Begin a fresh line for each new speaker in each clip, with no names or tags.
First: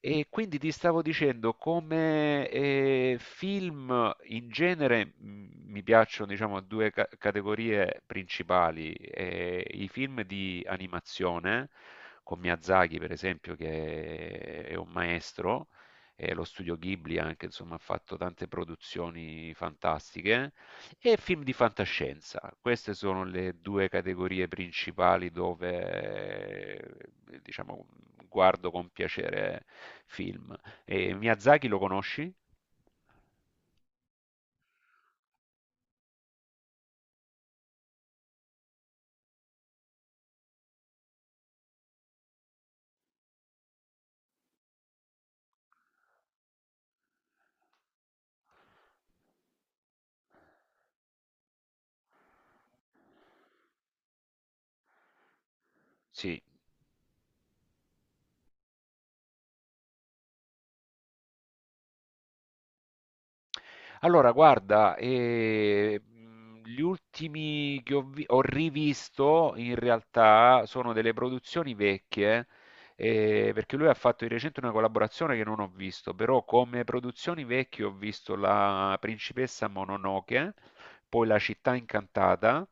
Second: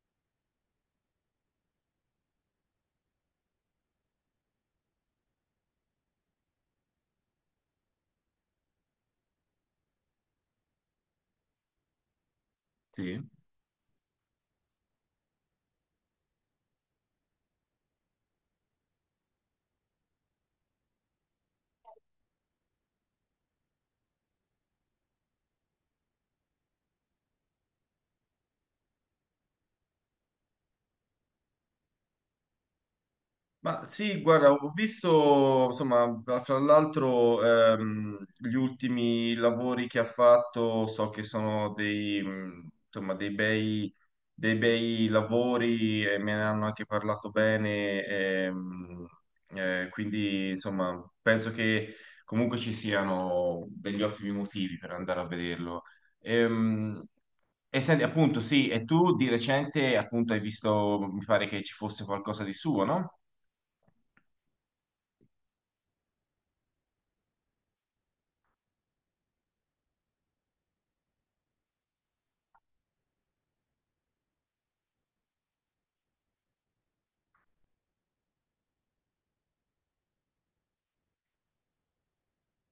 E quindi ti stavo dicendo, come film in genere, mi piacciono, diciamo, due categorie principali. I film di animazione, con Miyazaki, per
Sì.
esempio, che è un maestro, e lo studio Ghibli anche, insomma, ha fatto tante produzioni fantastiche. E film di fantascienza. Queste sono le 2 categorie principali dove, diciamo, guardo con piacere film. E Miyazaki lo conosci?
Ma sì, guarda, ho visto, insomma, tra l'altro gli ultimi lavori che ha fatto, so che sono dei bei lavori e me ne hanno anche parlato bene, quindi insomma, penso che comunque ci siano degli ottimi motivi per andare a vederlo.
Sì.
Ehm, e senti, appunto, sì, e tu di recente, appunto, hai visto, mi pare che ci fosse qualcosa di suo, no?
Allora, guarda, gli ultimi che ho rivisto in realtà sono delle produzioni vecchie, perché lui ha fatto di recente una collaborazione che non ho visto, però come produzioni vecchie ho visto La principessa Mononoke, poi La città incantata,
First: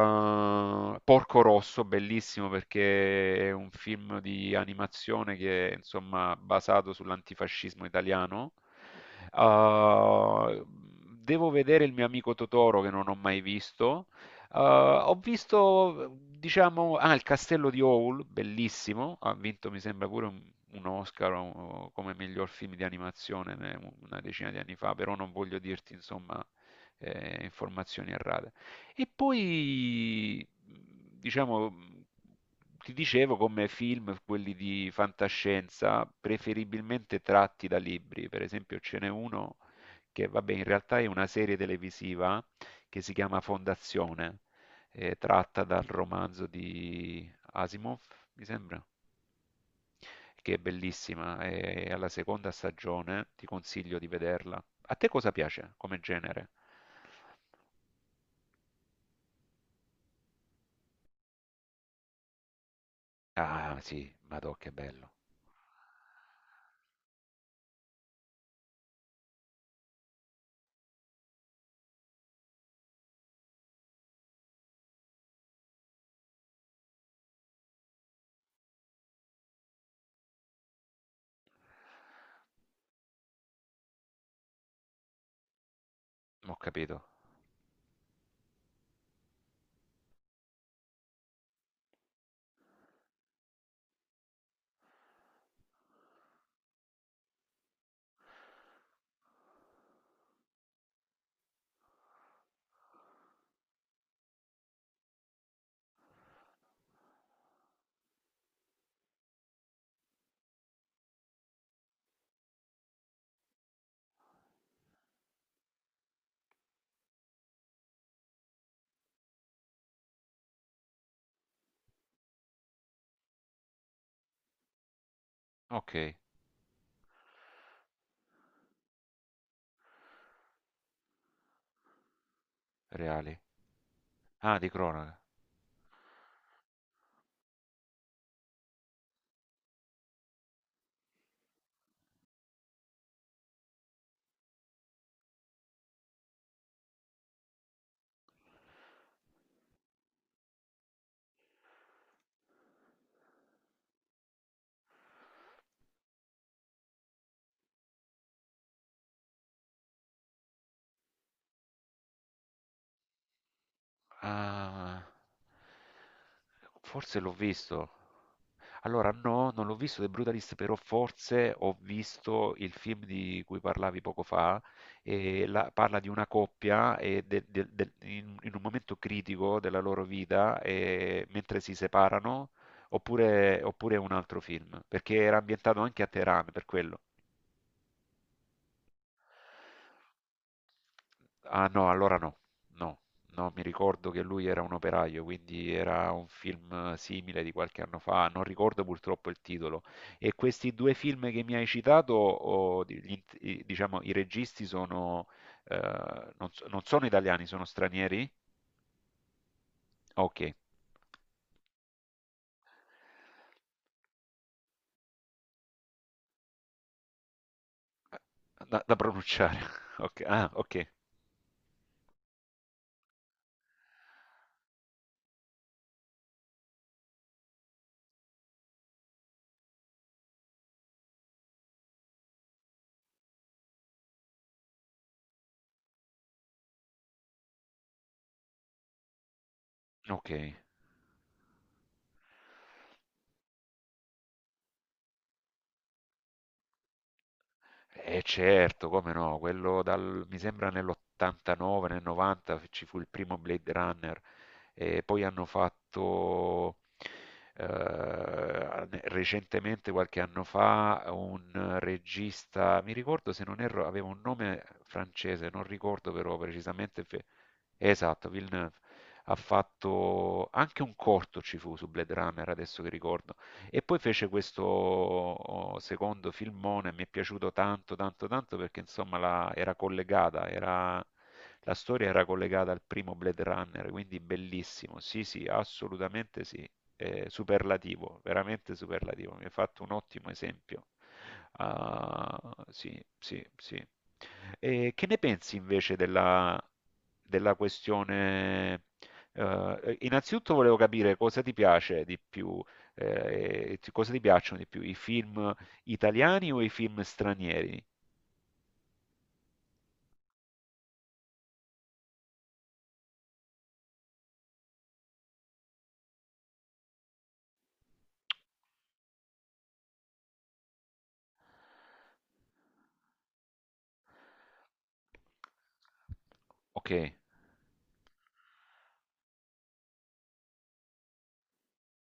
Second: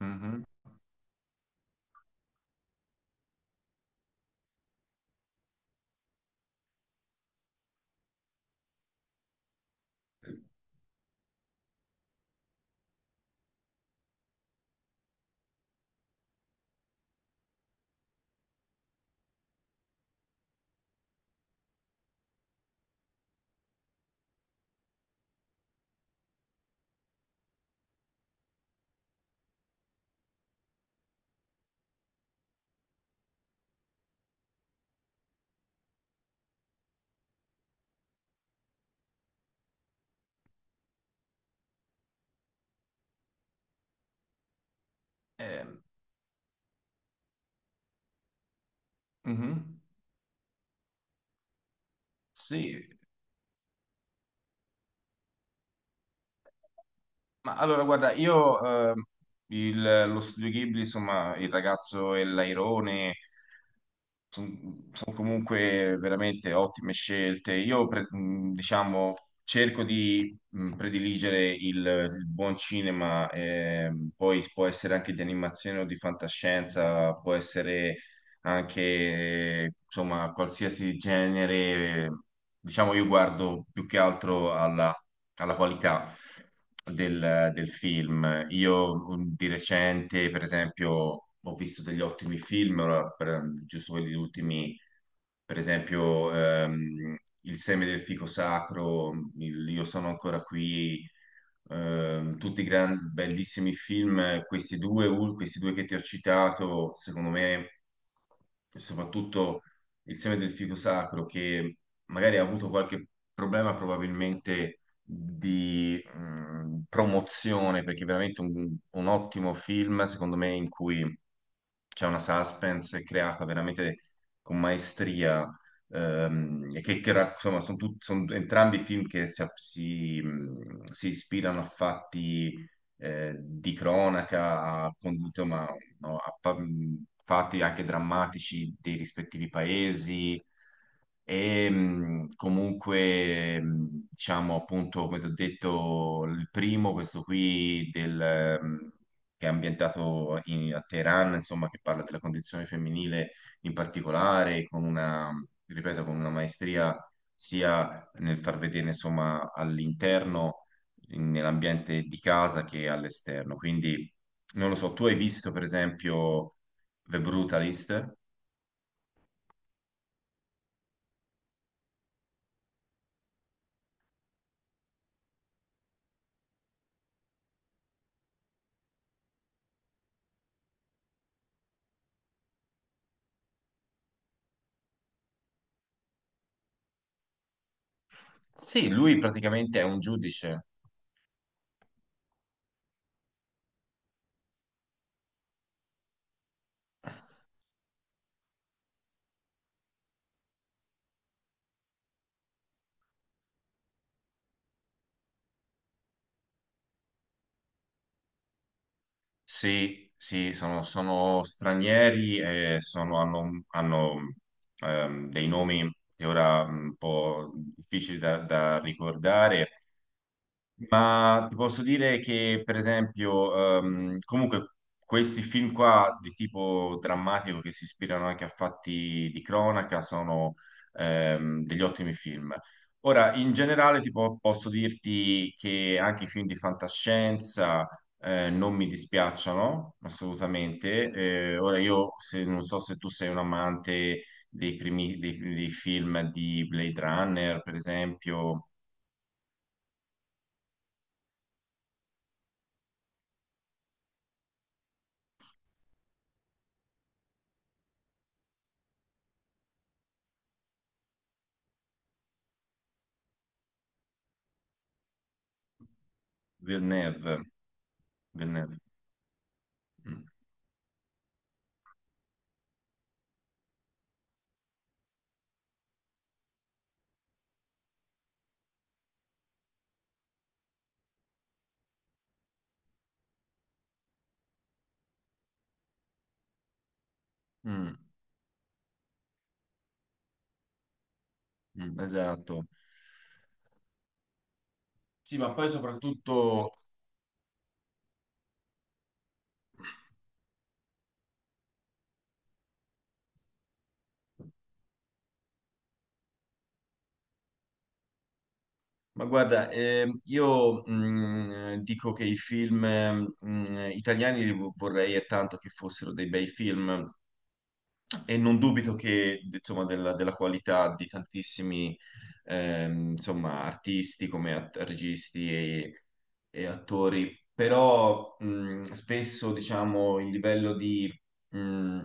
Mhm.
Porco Rosso, bellissimo perché è un film di animazione che è insomma basato sull'antifascismo italiano. Uh, Devo vedere Il mio amico Totoro, che non ho mai visto. Ho visto, diciamo, Il castello di Howl, bellissimo, ha vinto mi sembra pure un Oscar come miglior film di animazione, una decina di anni fa, però non voglio dirti insomma informazioni errate. E poi, diciamo, ti dicevo come film, quelli di fantascienza, preferibilmente tratti da libri. Per esempio, ce n'è uno che, vabbè, in realtà è una serie televisiva che si chiama Fondazione, tratta
Ehm,
dal romanzo di Asimov, mi sembra,
Mhm.
che è bellissima. È alla seconda
Sì.
stagione, ti consiglio di vederla. A te cosa piace come genere?
Ma allora, guarda, lo studio Ghibli, insomma, il ragazzo e l'airone
Ah, sì, madò che bello.
sono comunque veramente ottime scelte. Diciamo, cerco di prediligere il buon cinema, poi può essere anche di animazione o di fantascienza, può essere anche, insomma, qualsiasi genere. Diciamo, io guardo più che altro alla qualità
Ho capito.
del film. Io di recente, per esempio, ho visto degli ottimi film, ora, giusto quelli ultimi, per esempio, Il seme del fico sacro, il Io sono ancora qui, bellissimi film. Questi due che ti ho citato, secondo me, soprattutto Il seme del fico sacro, che magari ha avuto qualche problema probabilmente di promozione, perché è veramente un ottimo film, secondo me, in cui c'è una suspense creata veramente con maestria,
Okay.
e insomma, sono entrambi film che si ispirano a fatti
Reali.
di
Ah, di
cronaca, a, con-
cronaca.
insomma, no, a pa- fatti anche drammatici dei rispettivi paesi. E diciamo appunto, come ti ho detto, il primo, questo qui del, che è ambientato a Teheran, insomma, che parla della condizione femminile in particolare, con una, ripeto, con una maestria sia nel far vedere, insomma, all'interno, nell'ambiente di casa che all'esterno. Quindi, non lo so, tu
Ah.
hai visto, per esempio,
Forse
The
l'ho visto.
Brutalist?
Allora no, non l'ho visto The Brutalist, però forse ho visto il film di cui parlavi poco fa, e la parla di una coppia e de del del in un momento critico della loro vita, mentre si separano, oppure è un altro film, perché era ambientato anche a Teheran, per quello.
Sì, lui praticamente è un giudice.
Ah no, allora no, no, no, mi ricordo che lui era un operaio, quindi era un film simile di qualche anno fa, non ricordo purtroppo il titolo. E questi due film che mi hai citato, o di- gli int- i- diciamo, i registi sono, non sono italiani, sono stranieri?
Sì,
Ok.
sì, sono stranieri e hanno dei nomi che ora un po' difficili da
Da, da pronunciare.
ricordare,
Ok, ah, ok,
ma ti posso dire che, per esempio, comunque questi film qua di tipo drammatico che si ispirano anche a fatti di cronaca sono degli ottimi film. Ora, in generale, posso dirti che anche i film di fantascienza non mi dispiacciono
ok.
assolutamente. Ora, io se- non so se tu sei un amante dei primi dei film di Blade Runner, per
E
esempio.
certo, come no, quello dal, mi sembra nell'89, nel 90 ci fu il primo Blade Runner e poi hanno fatto recentemente, qualche anno fa, un regista, mi ricordo se non erro, aveva un nome francese, non ricordo però precisamente,
Villeneuve.
esatto, Villeneuve,
Vennero.
ha
Mm,
fatto anche un corto ci fu su Blade Runner, adesso che ricordo, e poi fece questo, secondo filmone, mi è piaciuto tanto, tanto, tanto, perché insomma era collegata, la storia era collegata al primo Blade Runner, quindi bellissimo. Sì, sì, assolutamente sì.
mm,
Superlativo, veramente superlativo. Mi hai fatto un ottimo esempio. Ah,
esatto.
sì, sì, sì. E che ne
Sì, ma
pensi
poi
invece della,
soprattutto,
della questione? Innanzitutto volevo capire cosa ti piace di più, cosa ti piacciono di più? I film italiani o i film stranieri?
ma guarda, dico che i film italiani vorrei e tanto che fossero dei bei film, e non dubito che, insomma, della qualità di tantissimi, insomma, artisti come registi e
Ok,
attori, però spesso, diciamo, il livello di, mh,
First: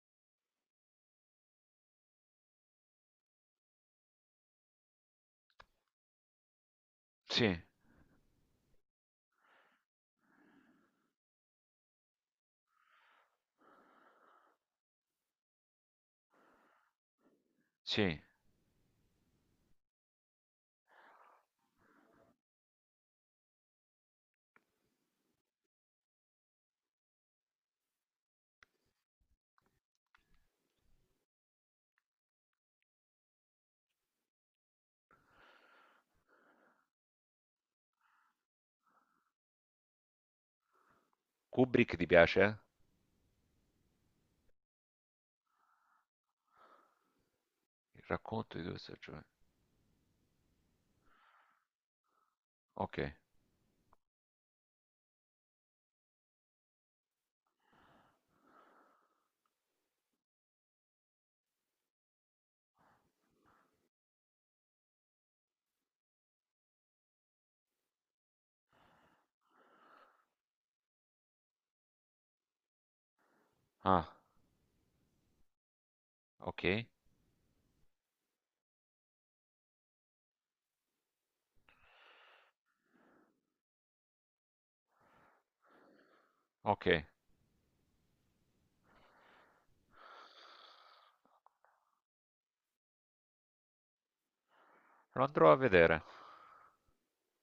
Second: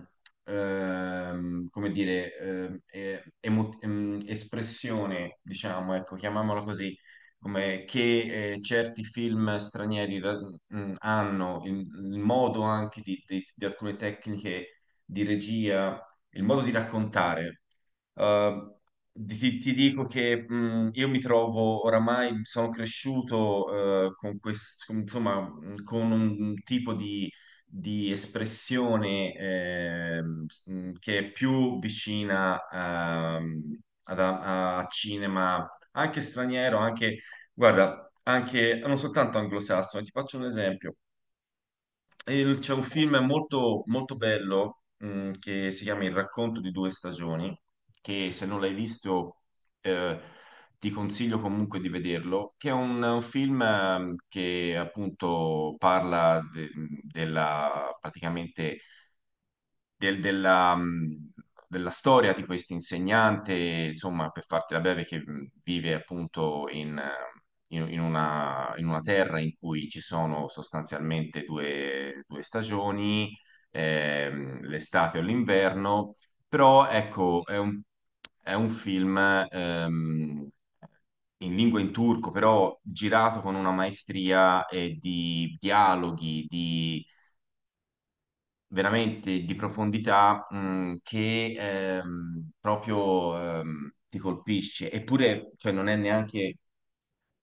come dire, espressione, diciamo, ecco, chiamiamola così,
sì,
come che certi film stranieri hanno, il modo anche di alcune tecniche di regia, il modo di raccontare.
sì.
Eh, ti dico che io mi trovo oramai, sono cresciuto con questo, insomma, con un tipo di espressione che è più vicina a cinema, anche straniero, anche, guarda, anche non soltanto anglosassone. Ti faccio un esempio.
Kubrick ti piace, eh?
C'è un film molto bello che si chiama Il racconto di due stagioni,
Il
che se
racconto
non
di
l'hai
due stagioni.
visto eh, ti consiglio comunque di vederlo, che è
Ok,
un film che appunto parla della, praticamente della, della storia di questo insegnante, insomma, per fartela breve, che vive appunto in una terra in cui ci sono sostanzialmente due stagioni,
ah,
l'estate o l'inverno,
ok,
però ecco, è è un film ehm, in turco, però girato con una maestria e di dialoghi,
ok.
di veramente di profondità, che proprio ti colpisce.
Lo
Eppure,
andrò a
cioè, non è
vedere.
neanche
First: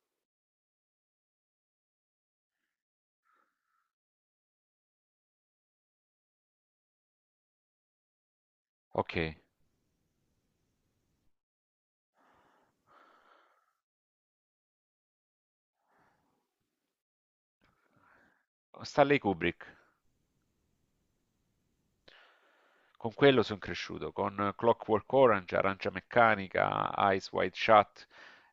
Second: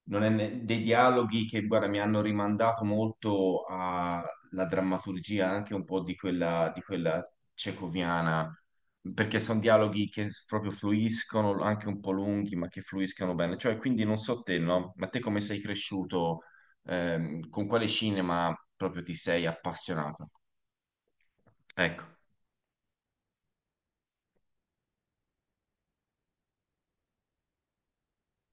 non è dei dialoghi che, guarda, mi hanno rimandato molto alla drammaturgia, anche un po' di quella cecoviana,
Ok.
perché sono dialoghi che proprio fluiscono, anche un po' lunghi, ma che fluiscono bene. Cioè, quindi non so te, no? Ma te come sei cresciuto? Con quale cinema proprio ti
Stanley
sei
Kubrick.
appassionato? Ecco.
Con quello sono cresciuto, con Clockwork Orange, Arancia Meccanica, Eyes Wide Shut,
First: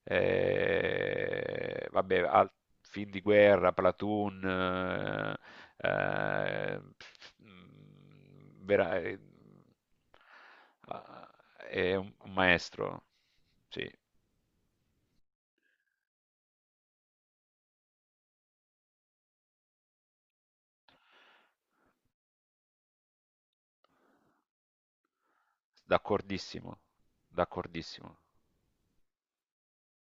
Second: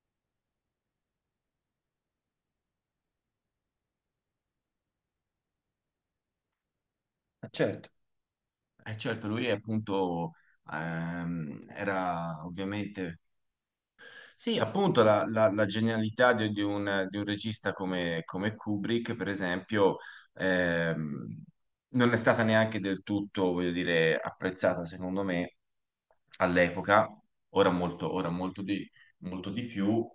vabbè, film di guerra, Platoon, pff,
Certo.
mm, vera-
E certo, lui appunto
ah, è un
era
maestro,
ovviamente...
sì,
Sì, appunto la genialità di un regista come, come Kubrick, per esempio, ehm, non è stata neanche del tutto, voglio dire, apprezzata secondo me
d'accordissimo,
all'epoca, ora molto,
d'accordissimo.
molto di più.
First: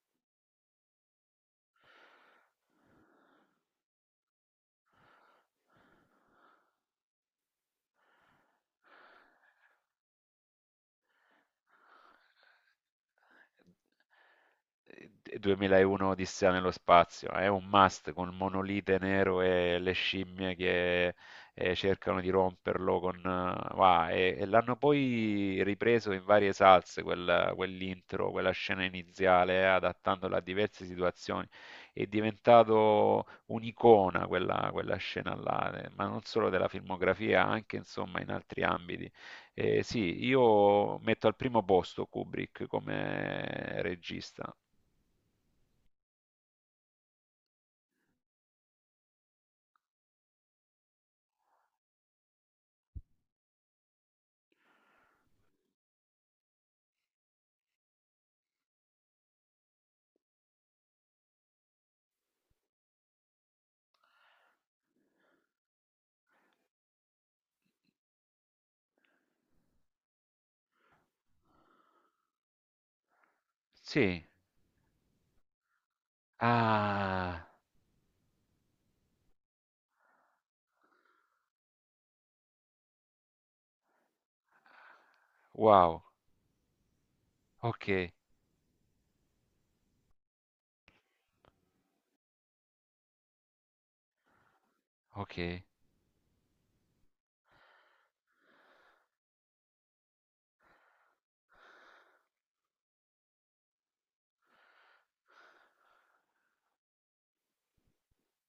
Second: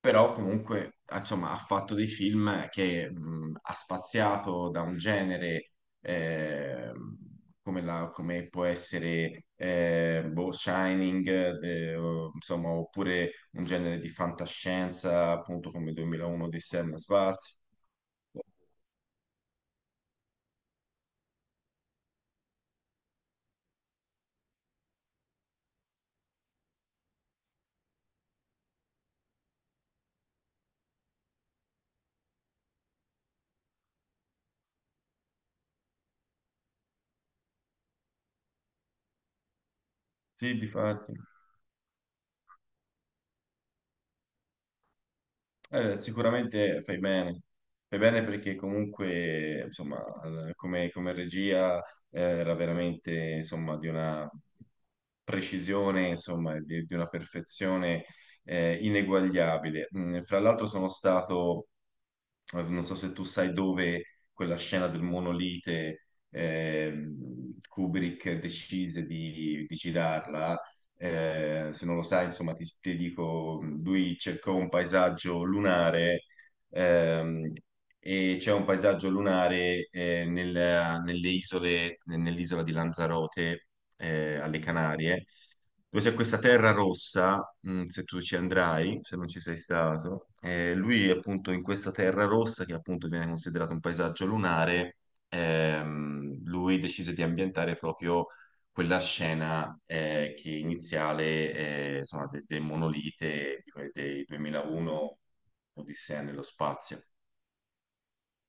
Però comunque ah, insomma, ha fatto dei film che ha spaziato da un genere eh, come, come può essere Shining, insomma, oppure un genere di
Ehm,
fantascienza, appunto come
2001
2001
Odissea
di
nello
Sam
spazio è
Spazio.
un must, con il monolite nero e le scimmie che cercano di romperlo con... va, e l'hanno poi ripreso in varie salse, quell'intro, quella scena iniziale, adattandola a diverse situazioni. È diventato un'icona quella, quella scena là, ma non solo della filmografia, anche insomma in altri ambiti. Sì,
Sì, di...
io metto al primo posto Kubrick come regista.
Sicuramente fai bene perché comunque, insomma, come, come regia era veramente, insomma, di una precisione, insomma, di una perfezione ineguagliabile. Mm. Fra l'altro sono stato, non so se tu sai dove, quella scena del monolite, Kubrick decise di girarla se non lo sai, insomma, ti dico, lui
Sì.
cercò un paesaggio lunare
Ah,
ehm, e c'è un paesaggio lunare nelle isole, nell'isola di Lanzarote, alle Canarie,
wow.
dove c'è questa terra rossa, se
Okay,
tu ci andrai, se non ci sei stato, lui appunto in questa terra rossa, che appunto viene considerato un paesaggio lunare,
okay.
lui decise di ambientare proprio quella scena che iniziale, insomma, del monolite, dei 2001 Odissea nello spazio.